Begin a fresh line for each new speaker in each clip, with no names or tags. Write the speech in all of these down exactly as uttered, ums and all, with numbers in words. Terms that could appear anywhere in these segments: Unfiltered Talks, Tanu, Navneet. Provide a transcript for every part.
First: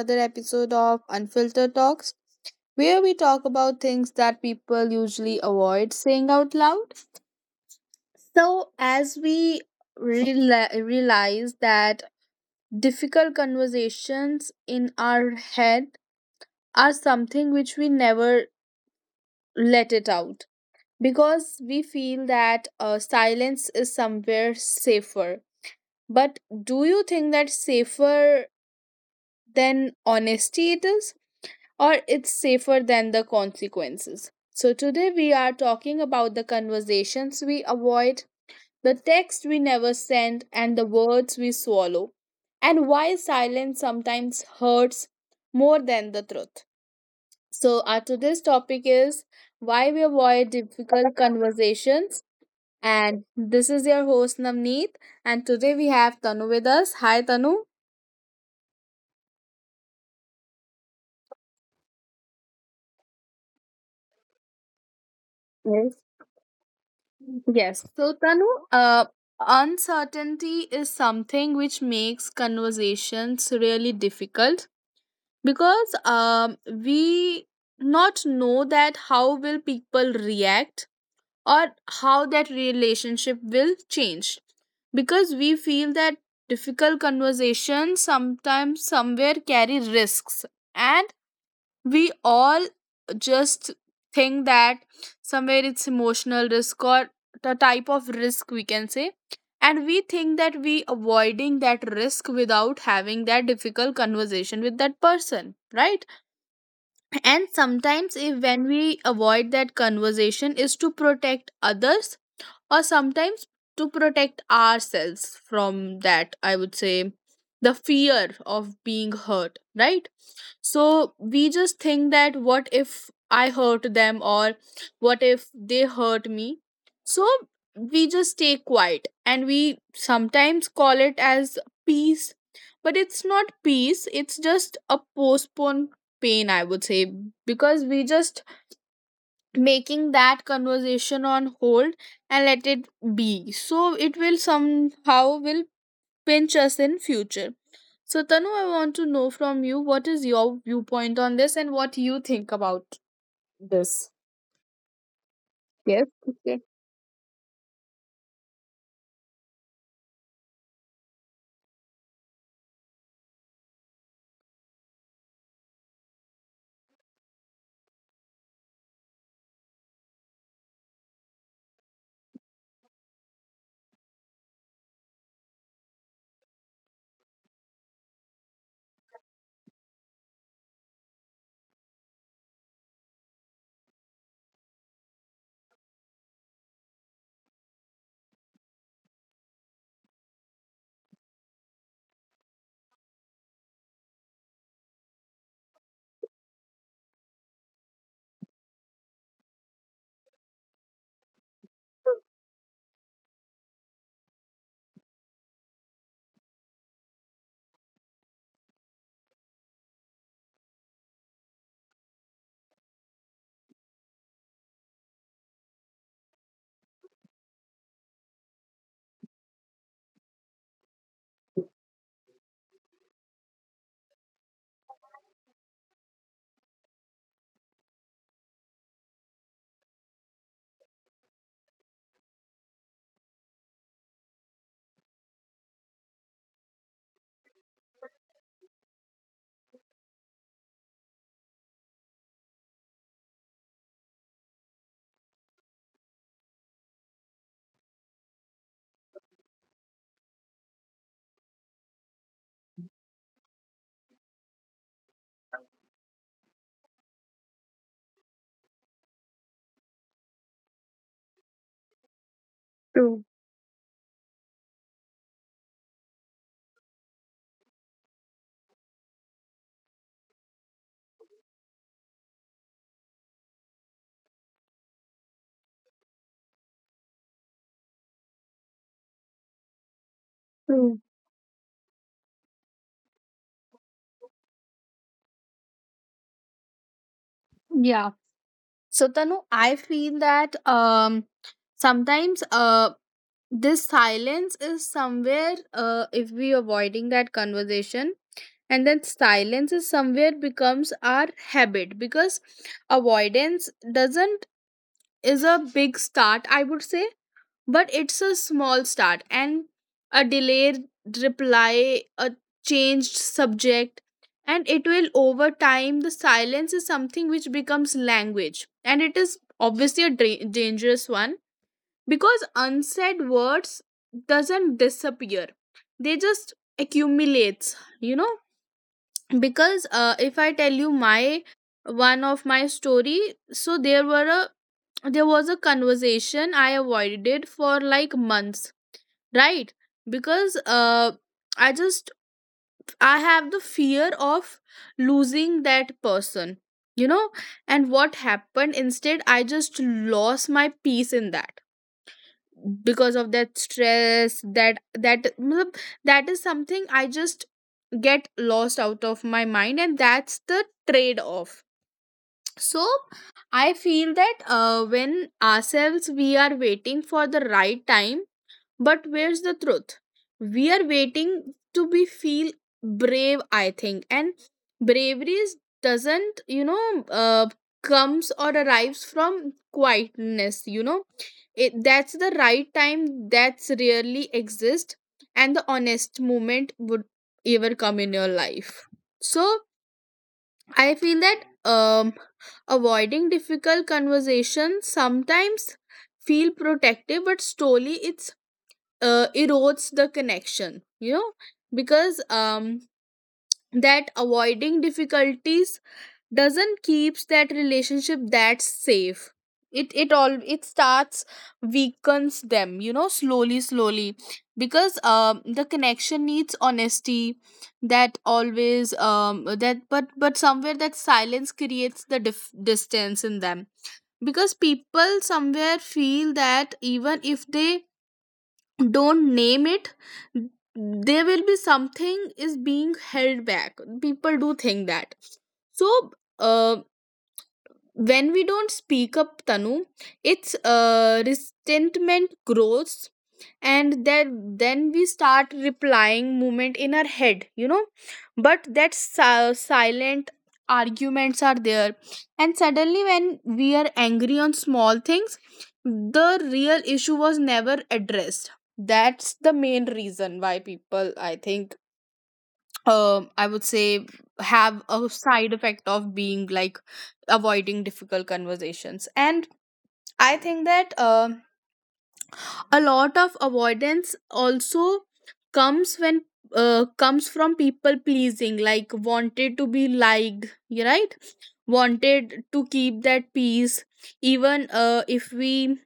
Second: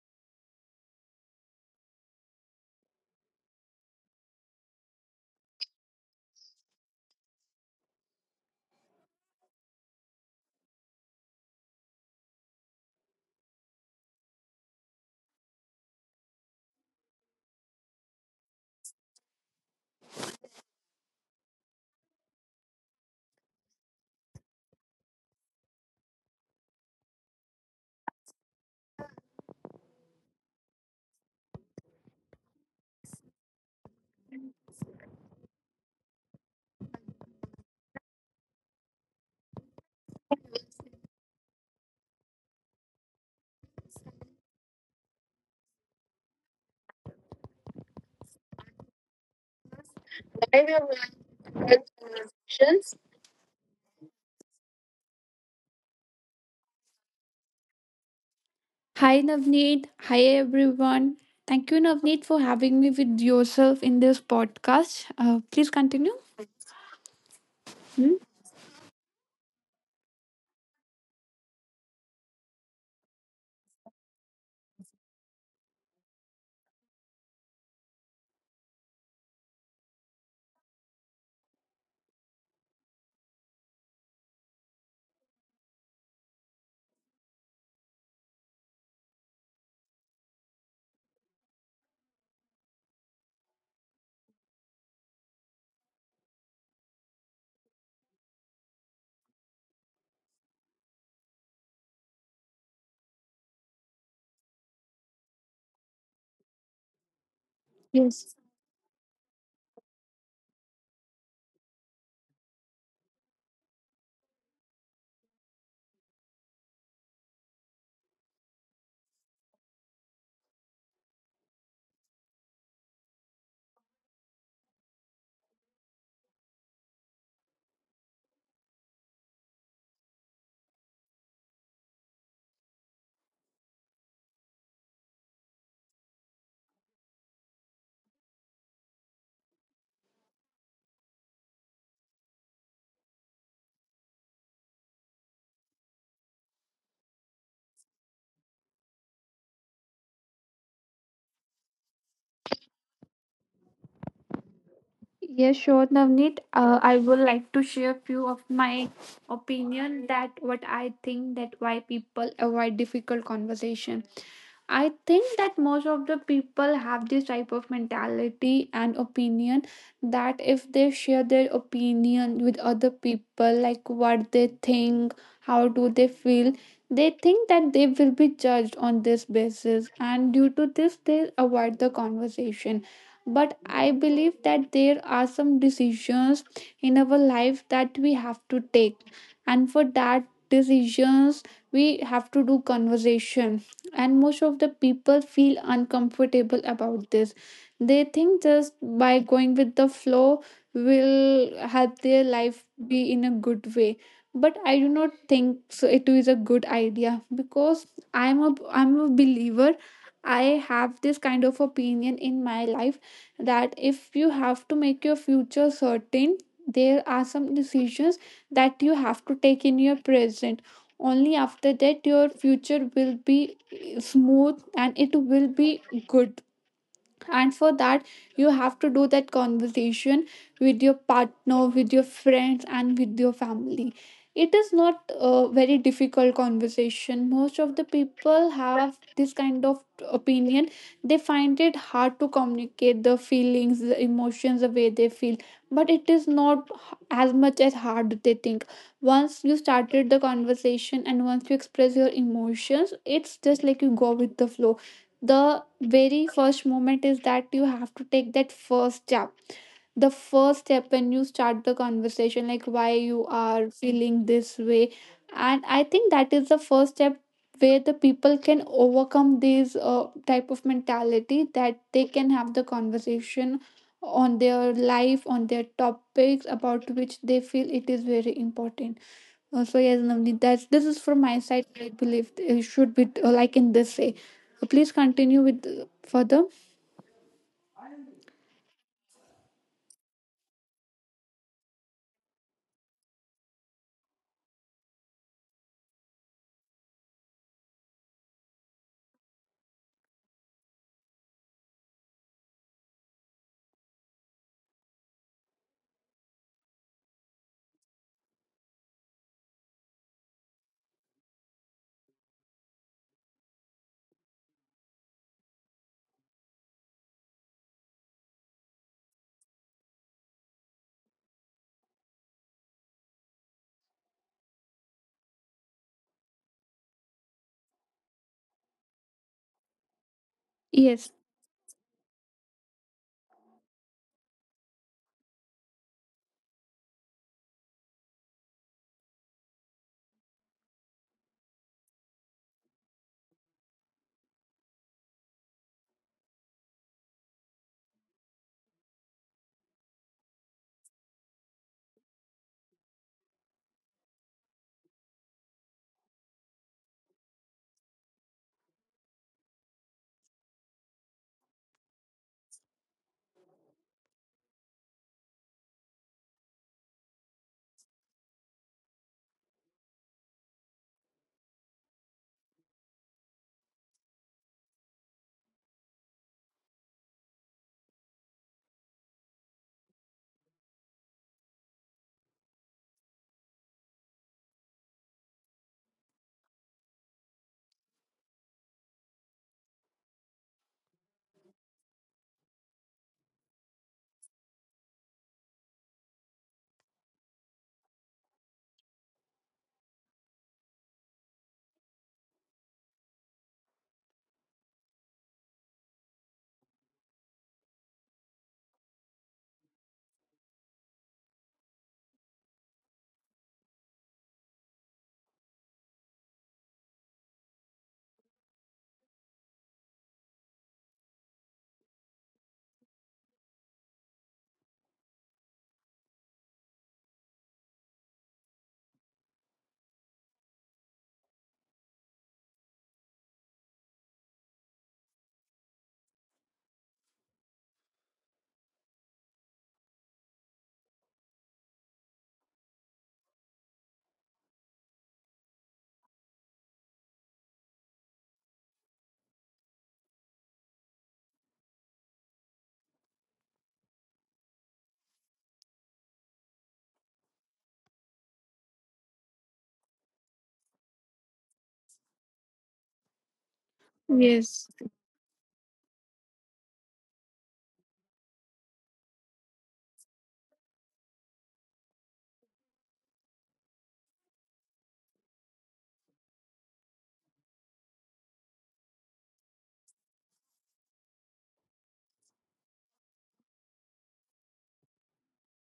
another episode of Unfiltered Talks, where we talk about things that people usually avoid saying out loud. So, as we reali- realize that difficult conversations in our head are something which we never let it out because we feel that uh, silence is somewhere safer. But do you think that safer than honesty it is? Or it's safer than the consequences. So, today we are talking about the conversations we avoid, the text we never send, and the words we swallow, and why silence sometimes hurts more than the truth. So, our today's topic is why we avoid difficult conversations. And this is your host Navneet, and today we have Tanu with us. Hi, Tanu.
Hi Navneet. Hi everyone. Thank you Navneet for having me with yourself in this podcast. Uh, please
Yes.
continue.
Yes.
Hmm?
So, Tanu, uh, uncertainty is something which makes conversations really difficult because um, we not know that how will people react or how that relationship will change because we feel that difficult conversations sometimes somewhere carry risks, and we all just think that somewhere it's emotional risk or the type of risk we can say, and we think that we avoiding that risk without having that difficult conversation with that person, right? And sometimes
Yes.
if when we avoid that conversation is to protect others, or sometimes to protect ourselves from that, I would say the fear of being hurt, right? So we just think that what if I hurt them or what if they hurt me? So we just stay quiet and we sometimes call it as peace, but it's not peace, it's just a postponed pain, I would say, because we just making that conversation on hold and let it be, so it will somehow will pinch us in future. So Tanu, I want to know from you what is your viewpoint on this and what you think about this.
Yes, sure
Yes,
Navneet.
okay,
Uh, I would like to share few of my opinion that what I think that why people avoid difficult conversation. I think that most of the people have this type of mentality and opinion that if they share their opinion with other people, like what they think, how do they feel, they think that they will be judged on this basis, and due to this, they avoid the conversation. But I believe that there are some decisions in our life that we have to take, and for that decisions, we have to do conversation, and most of the people feel uncomfortable about this. They think just by going with the flow will help their life be in a good way, but I do not think so, it is a good idea. Because i'm a i'm a believer, I have this kind of opinion in my life that if you have to make your future certain, there are some decisions that you have to take in your present. Only after that your future will be smooth and it will be good. And for that, you have to do that conversation with your partner, with your friends, and with your family. It is not a very difficult conversation. Most of the people have this kind of opinion, they find it hard to communicate the feelings, the emotions, the way they feel. But it is not as much as hard they think. Once you started the conversation and once you express your emotions, it's just like you go with the flow. The very first moment is that you have to take that first step, the first step when you start the conversation, like why you
true,
are feeling this way. And I think that is the first step where the people can overcome this uh, type of mentality, that they can have the conversation on their life, on their topics about which they feel it is very important also. Yes, Navneet, that's, this is
true.
from my side. I believe it should be, uh, like, in this way. Uh, Please continue with uh, further.
Yeah. So Tanu, I feel that um sometimes uh this silence is somewhere, uh, if we avoiding that conversation, and then silence is somewhere becomes our habit because avoidance doesn't, is a big start I would say. But it's a small start and a delayed reply, a changed subject, and it will over time. The silence is something which becomes language, and it is obviously a dra- dangerous one because unsaid words doesn't disappear; they just accumulates. You know, because uh, if
Yes,
I tell you my one of my story, so there were a there was a conversation I avoided for like months, right? Because uh i just i have the fear of losing that person, you know, and what happened instead, I just lost my peace in that because of that stress, that that matlab, that is something I just get lost out of my mind, and that's the trade off. So I feel that uh, when ourselves we are waiting for the right time, but where's the truth? We are waiting to be feel brave, I think. And bravery is, doesn't, you know, uh, comes or arrives from quietness, you know. It, that's the right time that's rarely exist and the honest moment would ever come in your life. So I feel that um, avoiding difficult conversations sometimes feel protective but slowly it, uh, erodes the connection, you know, because um that avoiding difficulties doesn't keeps that relationship that safe, it it all it starts weakens them, you know, slowly slowly, because um the connection needs honesty that always, um that but but somewhere that silence creates the dif- distance in them because people somewhere feel that even if they don't name it, there will be something is being held back, people do think that. So uh, when we don't speak up, Tanu, it's, uh, resentment grows, and then then we start replying movement in our head, you know, but that si- silent arguments are there, and suddenly when we are angry on small things, the real issue was never addressed. That's the main reason why people I think, um I would say, have
yes,
a side effect of being like avoiding difficult conversations. And I think that um a lot of avoidance also comes when, uh, comes from people pleasing, like wanted to be liked you, right? Wanted to keep that peace, even uh, if we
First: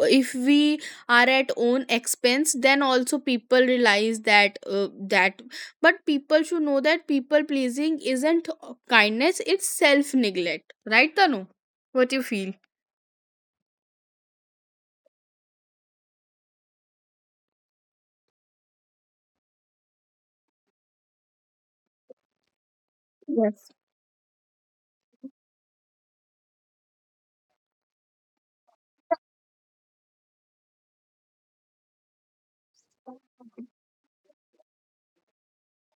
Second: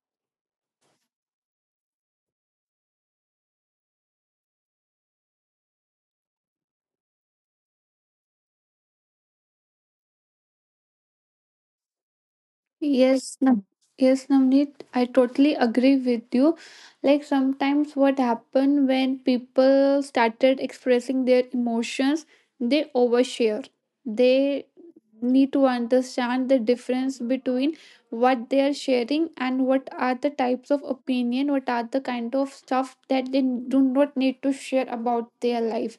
if we are at own expense, then also people realize that, uh, that, but people should know that people pleasing isn't kindness, it's self neglect, right Tanu? What you feel?
yes, Nav- yes, Navneet. I totally agree with you. Like, sometimes, what happened when people started expressing their emotions, they overshare.
Yes,
They need to understand the difference between what they are sharing and what are the types of opinion, what are the kind of stuff that they do not need to share about their life.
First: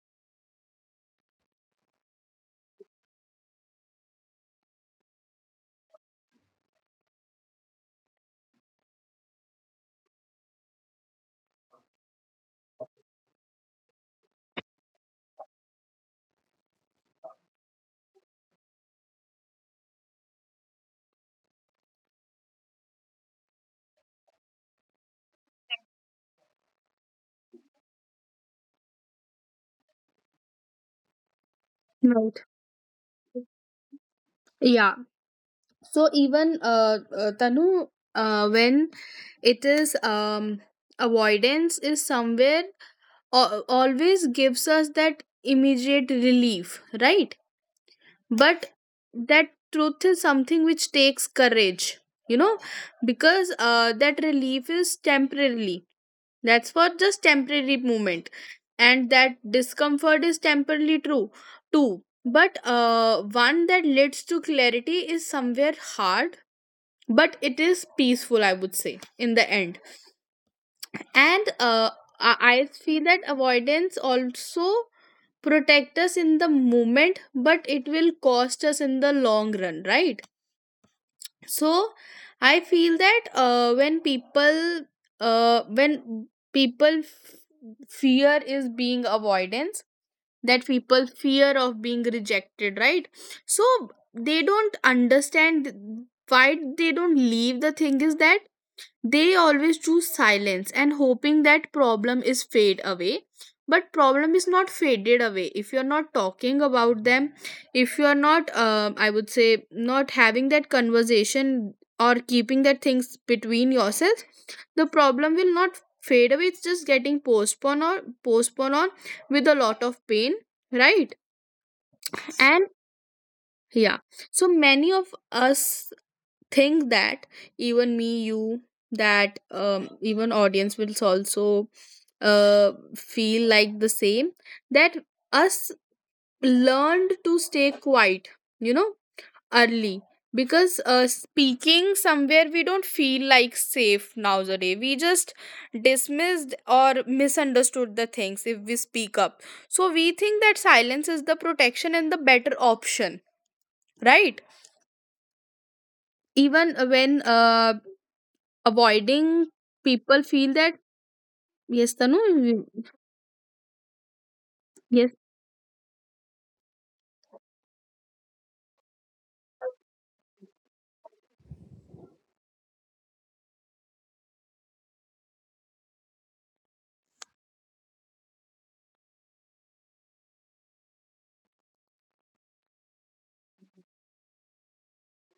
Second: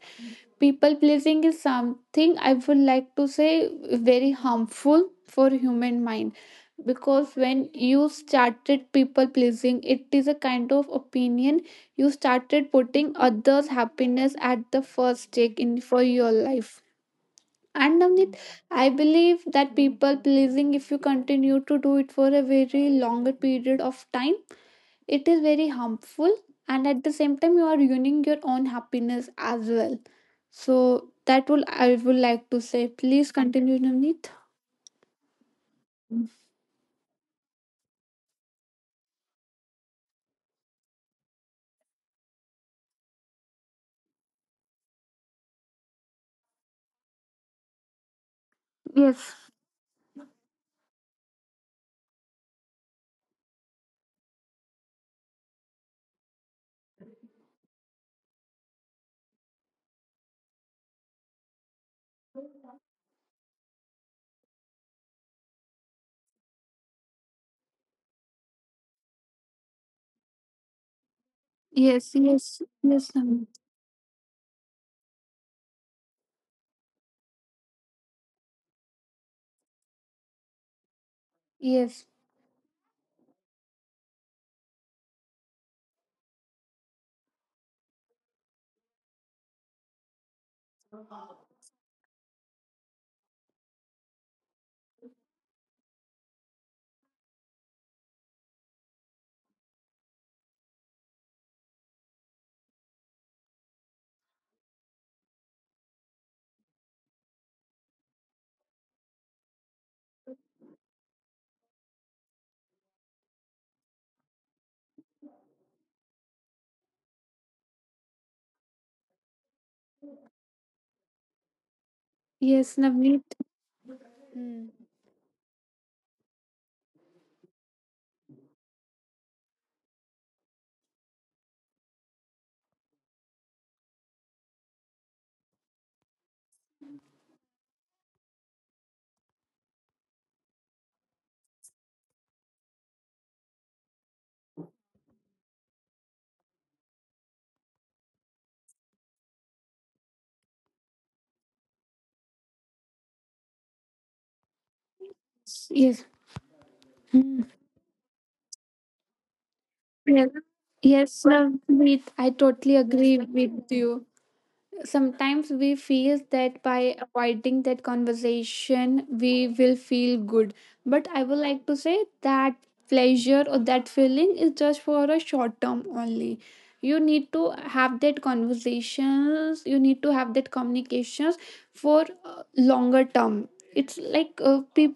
People pleasing is something I would like to say very harmful for human mind. Because when you started people pleasing, it is a kind of opinion, you started putting others happiness at the first take in for your life. And Navneet, I believe that people pleasing, if you continue to do it for a very longer period of time, it is very harmful. And at the same time, you are ruining your own happiness as well. So that will I would
right.
like to say. Please continue, Navneet.
Yeah. So even, uh, uh, Tanu, uh, when it is, um, avoidance is somewhere al- always gives us that immediate relief, right? But
Yes,
that truth is something which takes courage, you know, because, uh, that relief is temporarily, that's for just temporary moment, and that discomfort is temporarily true too, but, uh, one that leads to clarity is somewhere hard, but it is peaceful I would say in the end. And, uh, i
yes,
I
yes,
feel that
yes, Navneet.
avoidance also protect us in the moment, but it will cost us in the long run, right? So
Yes,
I feel that, uh, when people, uh, when people f- fear is being avoidance, that people fear of being rejected, right? So they don't understand why they don't leave, the thing is that they always choose silence and hoping that problem is fade away, but problem is not faded away if you're not talking about them. If you're not, uh, I would say not having that conversation or keeping that things between yourself, the problem will not fade away, it's just getting postponed or postponed on with a lot of pain, right? And
yes, Navneet.
yeah, so many of
Hmm.
us think that, even me you, that um, even audience will also, uh, feel like the same, that us learned to stay quiet, you know, early, because, uh, speaking somewhere we don't feel like safe nowadays, we just dismissed or misunderstood the things if we speak up. So we think that silence is the protection and the better option, right?
Yes.
Even when,
Hmm.
uh, avoiding, people feel that,
Yes,
yes Tanu,
Navneet. I
you-
totally agree with you.
yes,
Sometimes we feel that by avoiding that conversation we will feel good, but I would like to say that pleasure or that feeling is just for a short term only. You need to have that conversations, you need to have that communications for uh, longer term. It's like, uh, peop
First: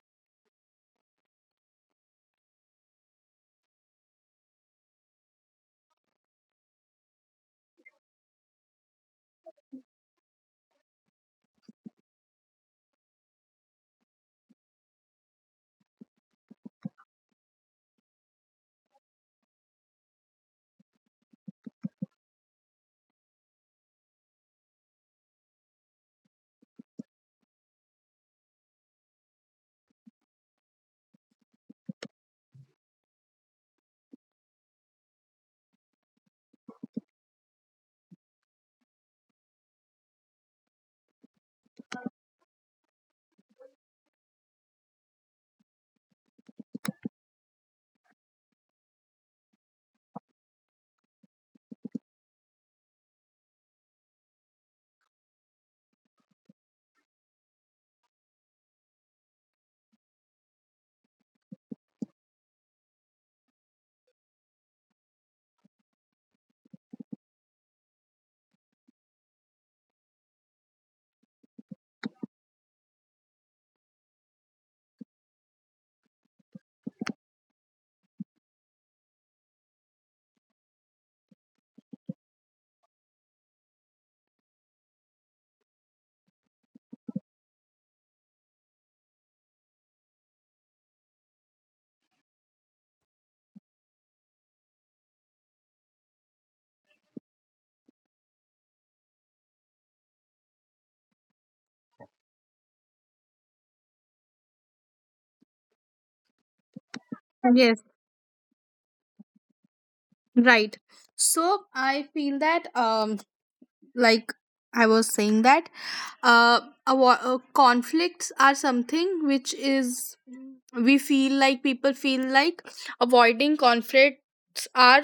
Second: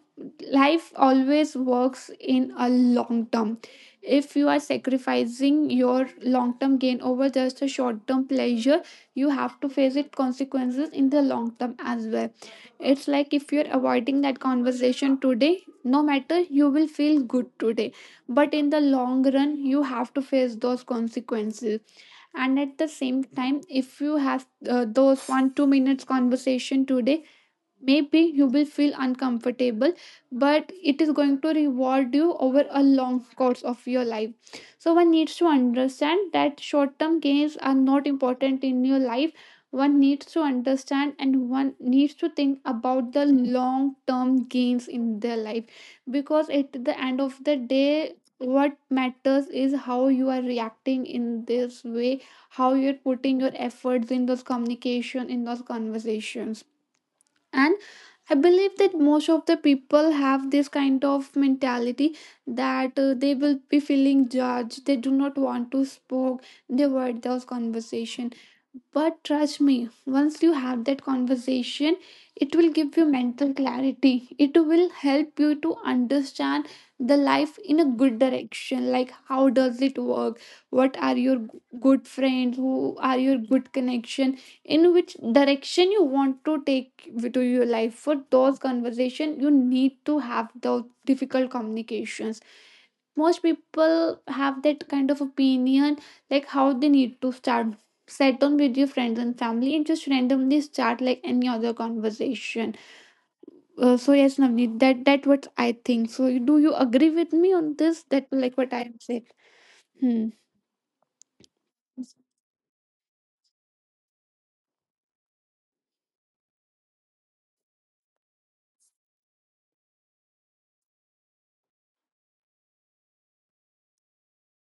life always works in a long term. If you are sacrificing your long term gain over just a short term pleasure, you have to face its consequences in the long term as well. It's like, if you're avoiding that conversation today, no matter, you will feel good today, but in the long run you have to face those consequences. And at the same time, if you have uh, those one two minutes conversation today, maybe you will feel uncomfortable, but it is going to reward you over a long course of your life. So one needs to understand that short term gains are not important in your life. One needs to understand, and one needs to think about the long term gains in their life. Because at the end of the day, what matters is how you are reacting in this way, how you're putting your efforts in those communication, in those conversations. And I believe that most of the people have this kind of mentality that uh, they will be feeling judged, they do not want to spoke, they avoid those conversation. But trust me, once you have that conversation, it will give you mental clarity, it will help you to understand the life in a good direction, like how does it work, what are your good friends, who are your good connection, in which direction you want to take to your life. For those conversation you need to have those difficult communications. Most people have that kind of opinion, like how they need to start. Set down with your friends and family, and just randomly start like any other conversation. Uh, so yes Navneet, that that what I think. So do you agree with
yes,
me on this, that like what I have said? Hmm?
right. So I feel that, um like I was saying that, uh, avo- uh conflicts are something which is we feel like, people feel like avoiding conflicts are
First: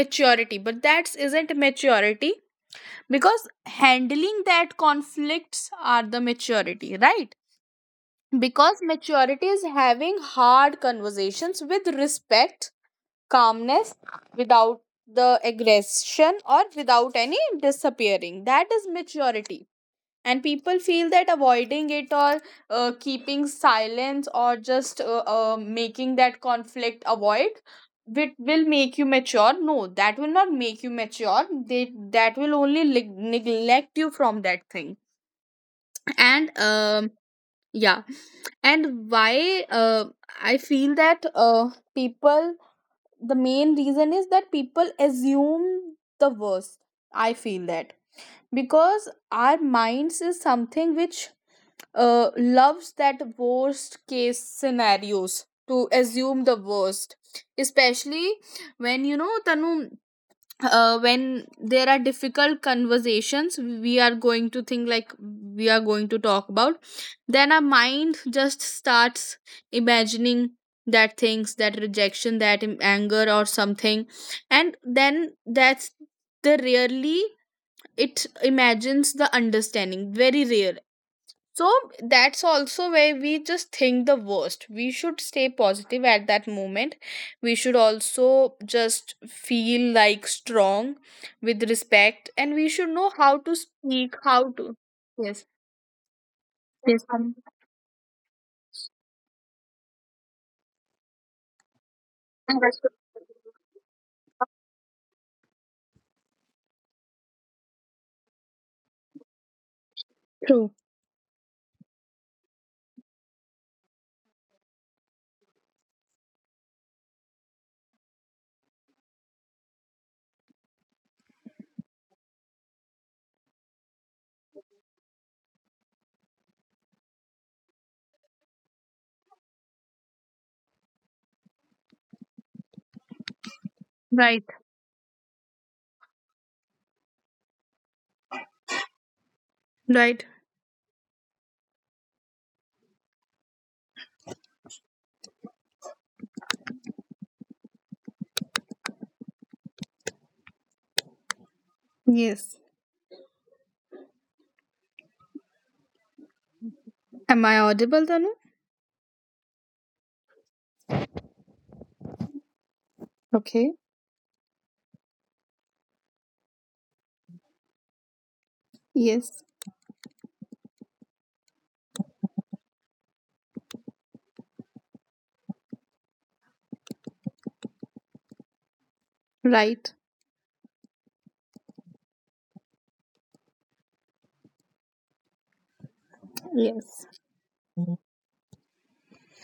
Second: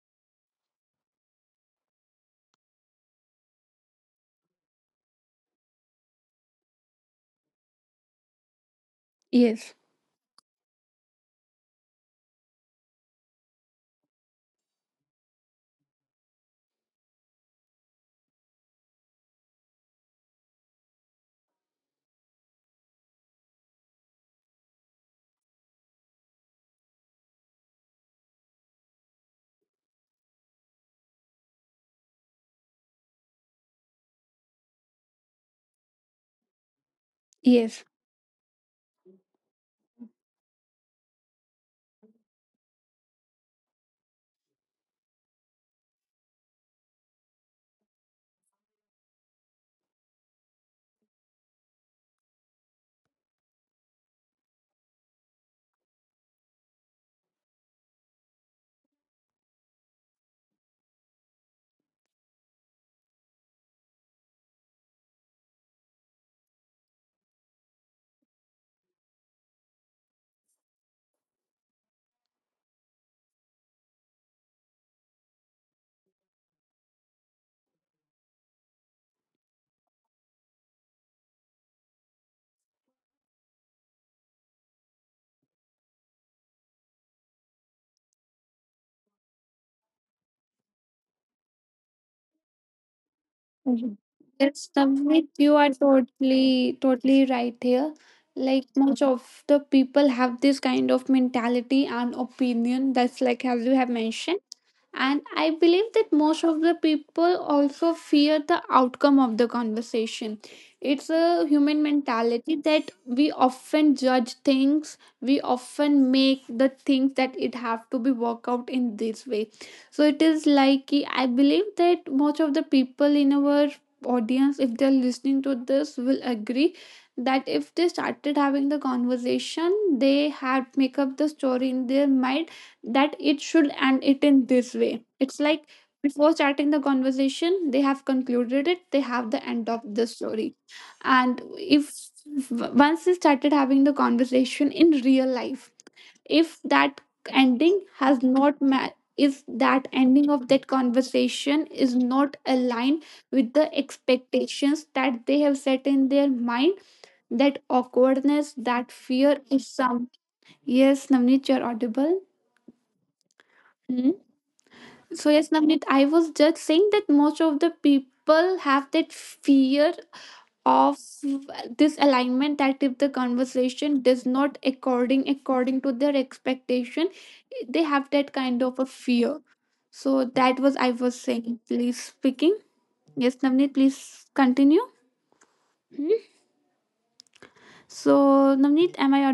maturity, but that isn't maturity, because handling that conflicts are the maturity, right? Because maturity is
Yes.
having hard conversations with respect, calmness, without the aggression or without any disappearing, that is maturity. And people feel that avoiding it or, uh, keeping silence or just, uh, uh, making that conflict avoid, it will make you mature. No, that will not make you mature, they that will only lig- neglect you from that thing. And um
Yes.
yeah. And why, uh, I feel that, uh, people, the main reason is that people assume the worst, I feel that, because our minds is something which, uh, loves that worst case scenarios to assume the worst, especially when, you know, Tanu, uh, when there are difficult conversations we are going to think like, we are going to talk about, then our mind just starts imagining that things, that rejection, that im- anger or something. And then that's the rarely it imagines the understanding, very rare. So that's also where we just think the worst. We should stay positive at that moment. We should also just feel like strong with respect, and we should know how to speak, how to.
Yes, Navneet,
Yes,
you are totally,
yes, um,
totally right here. Like, much of the people have this kind of mentality and
and that's
opinion, that's like as you have mentioned. And I believe that most of the people also fear the outcome of the conversation.
true.
It's a human mentality that we often judge things, we often make the things that it have to be worked out in this way. So it is like, I believe that most of the people in our audience, if they're listening to this, will agree that if they started having the conversation, they had make up the story in their mind that it should end it
Right,
in this way. It's like, before starting the conversation, they have concluded it, they have the end of the
right.
story. And if, w- once they started having the conversation in real life, if that ending has not ma- if that ending of that conversation is not
Yes.
aligned with the expectations that they have set in their mind,
Am
that
I audible, Tanu?
awkwardness, that fear is some. Yes, Navneet, you're audible.
Okay.
Hmm? So yes, Navneet, I was just saying that most of the people have that
Yes.
fear of, well, this alignment, that if the conversation does not according according to their expectation, they have that kind of a fear.
Right.
So that was I was saying. Please speaking. Yes, Navneet, please continue. Hmm?
Yes.
So Navneet, am I